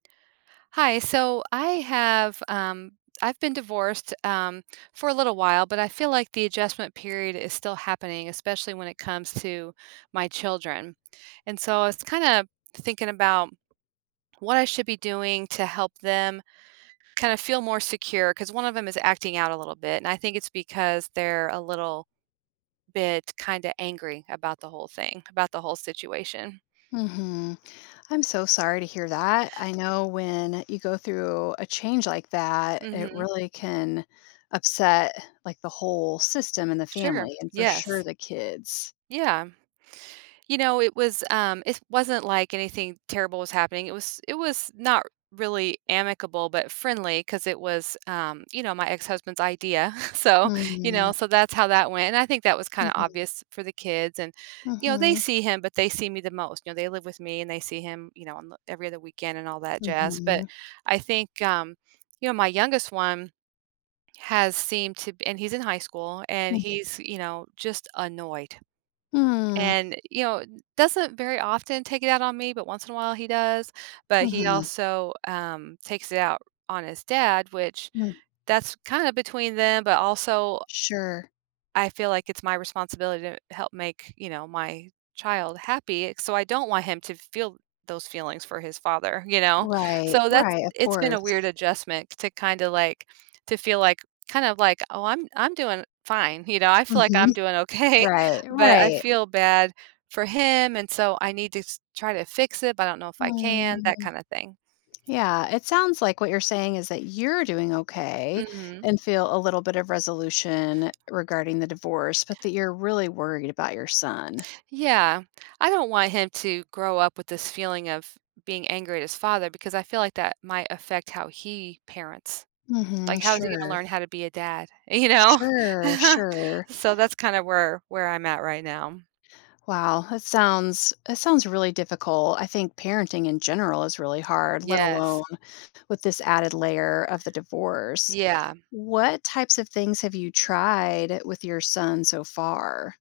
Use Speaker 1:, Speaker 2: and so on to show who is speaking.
Speaker 1: Hi. So I have, um I've been divorced, um, for a little while, but I feel like the adjustment period is still happening, especially when it comes to my children. And so I was kinda thinking about what I should be doing to help them kinda feel more secure, 'cause one of 'em is acting out a little bit, and I think it's because they're a little bit kinda angry about the whole thing, about the whole situation.
Speaker 2: Mhm. I'm so sorry to hear that. I know when you go through a change like that, it
Speaker 1: Mhm.
Speaker 2: really can upset, like, the whole system and the
Speaker 1: Sure.
Speaker 2: family, and for sure
Speaker 1: Yes.
Speaker 2: the kids.
Speaker 1: Yeah. You know, it was, um it wasn't like anything terrible was happening. It was it was not really amicable, but friendly, 'cause it was, um, you know, my ex-husband's idea. So, you know,
Speaker 2: Mhm.
Speaker 1: so that's how that went. And I think that was kinda
Speaker 2: Mhm.
Speaker 1: obvious for the kids, and, you know, they
Speaker 2: Mhm.
Speaker 1: see him, but they see me the most. You know, they live with me, and they see him, you know, on the every other weekend and all that jazz. But
Speaker 2: Mhm.
Speaker 1: I think, um, you know, my youngest one has seemed to and he's in high school, and
Speaker 2: Mhm.
Speaker 1: he's, you know, just annoyed.
Speaker 2: Mm.
Speaker 1: And, you know, doesn't very often take it out on me, but once in a while, he does. But he
Speaker 2: Mhm.
Speaker 1: also, um, takes it out on his dad, which
Speaker 2: Mm.
Speaker 1: that's kinda between them, but, also
Speaker 2: Sure.
Speaker 1: I feel like it's my responsibility to help make, you know, my child happy. So, I don't want him to feel those feelings for his father. You know?
Speaker 2: Right.
Speaker 1: So that's
Speaker 2: Right. Of
Speaker 1: It's been a weird
Speaker 2: course.
Speaker 1: adjustment to kinda, like, to feel like, kind of like, "Oh, I'm I'm doing fine." You know? I feel like I'm
Speaker 2: Mhm.
Speaker 1: doing okay,
Speaker 2: Right.
Speaker 1: but I
Speaker 2: Right.
Speaker 1: feel bad for him, and so I need to s try to fix it, but I don't know if I can, that
Speaker 2: Mm.
Speaker 1: kinda thing.
Speaker 2: Yeah. It sounds like what you're saying is that you're doing okay,
Speaker 1: Mhm.
Speaker 2: and feel a little bit of resolution regarding the divorce, but that you're really worried about your son.
Speaker 1: Yeah. I don't want him to grow up with this feeling of being angry at his father because I feel like that might affect how he parents.
Speaker 2: Mhm.
Speaker 1: Like, how is he gonna
Speaker 2: Sure.
Speaker 1: learn how to be a dad? You know?
Speaker 2: Sure. Sure.
Speaker 1: So, that's kinda where where I'm at right now.
Speaker 2: Wow. That sounds that sounds really difficult. I think parenting in general is really hard, let alone
Speaker 1: Yes.
Speaker 2: with this added layer of the divorce.
Speaker 1: Yeah.
Speaker 2: What types of things have you tried with your son so far?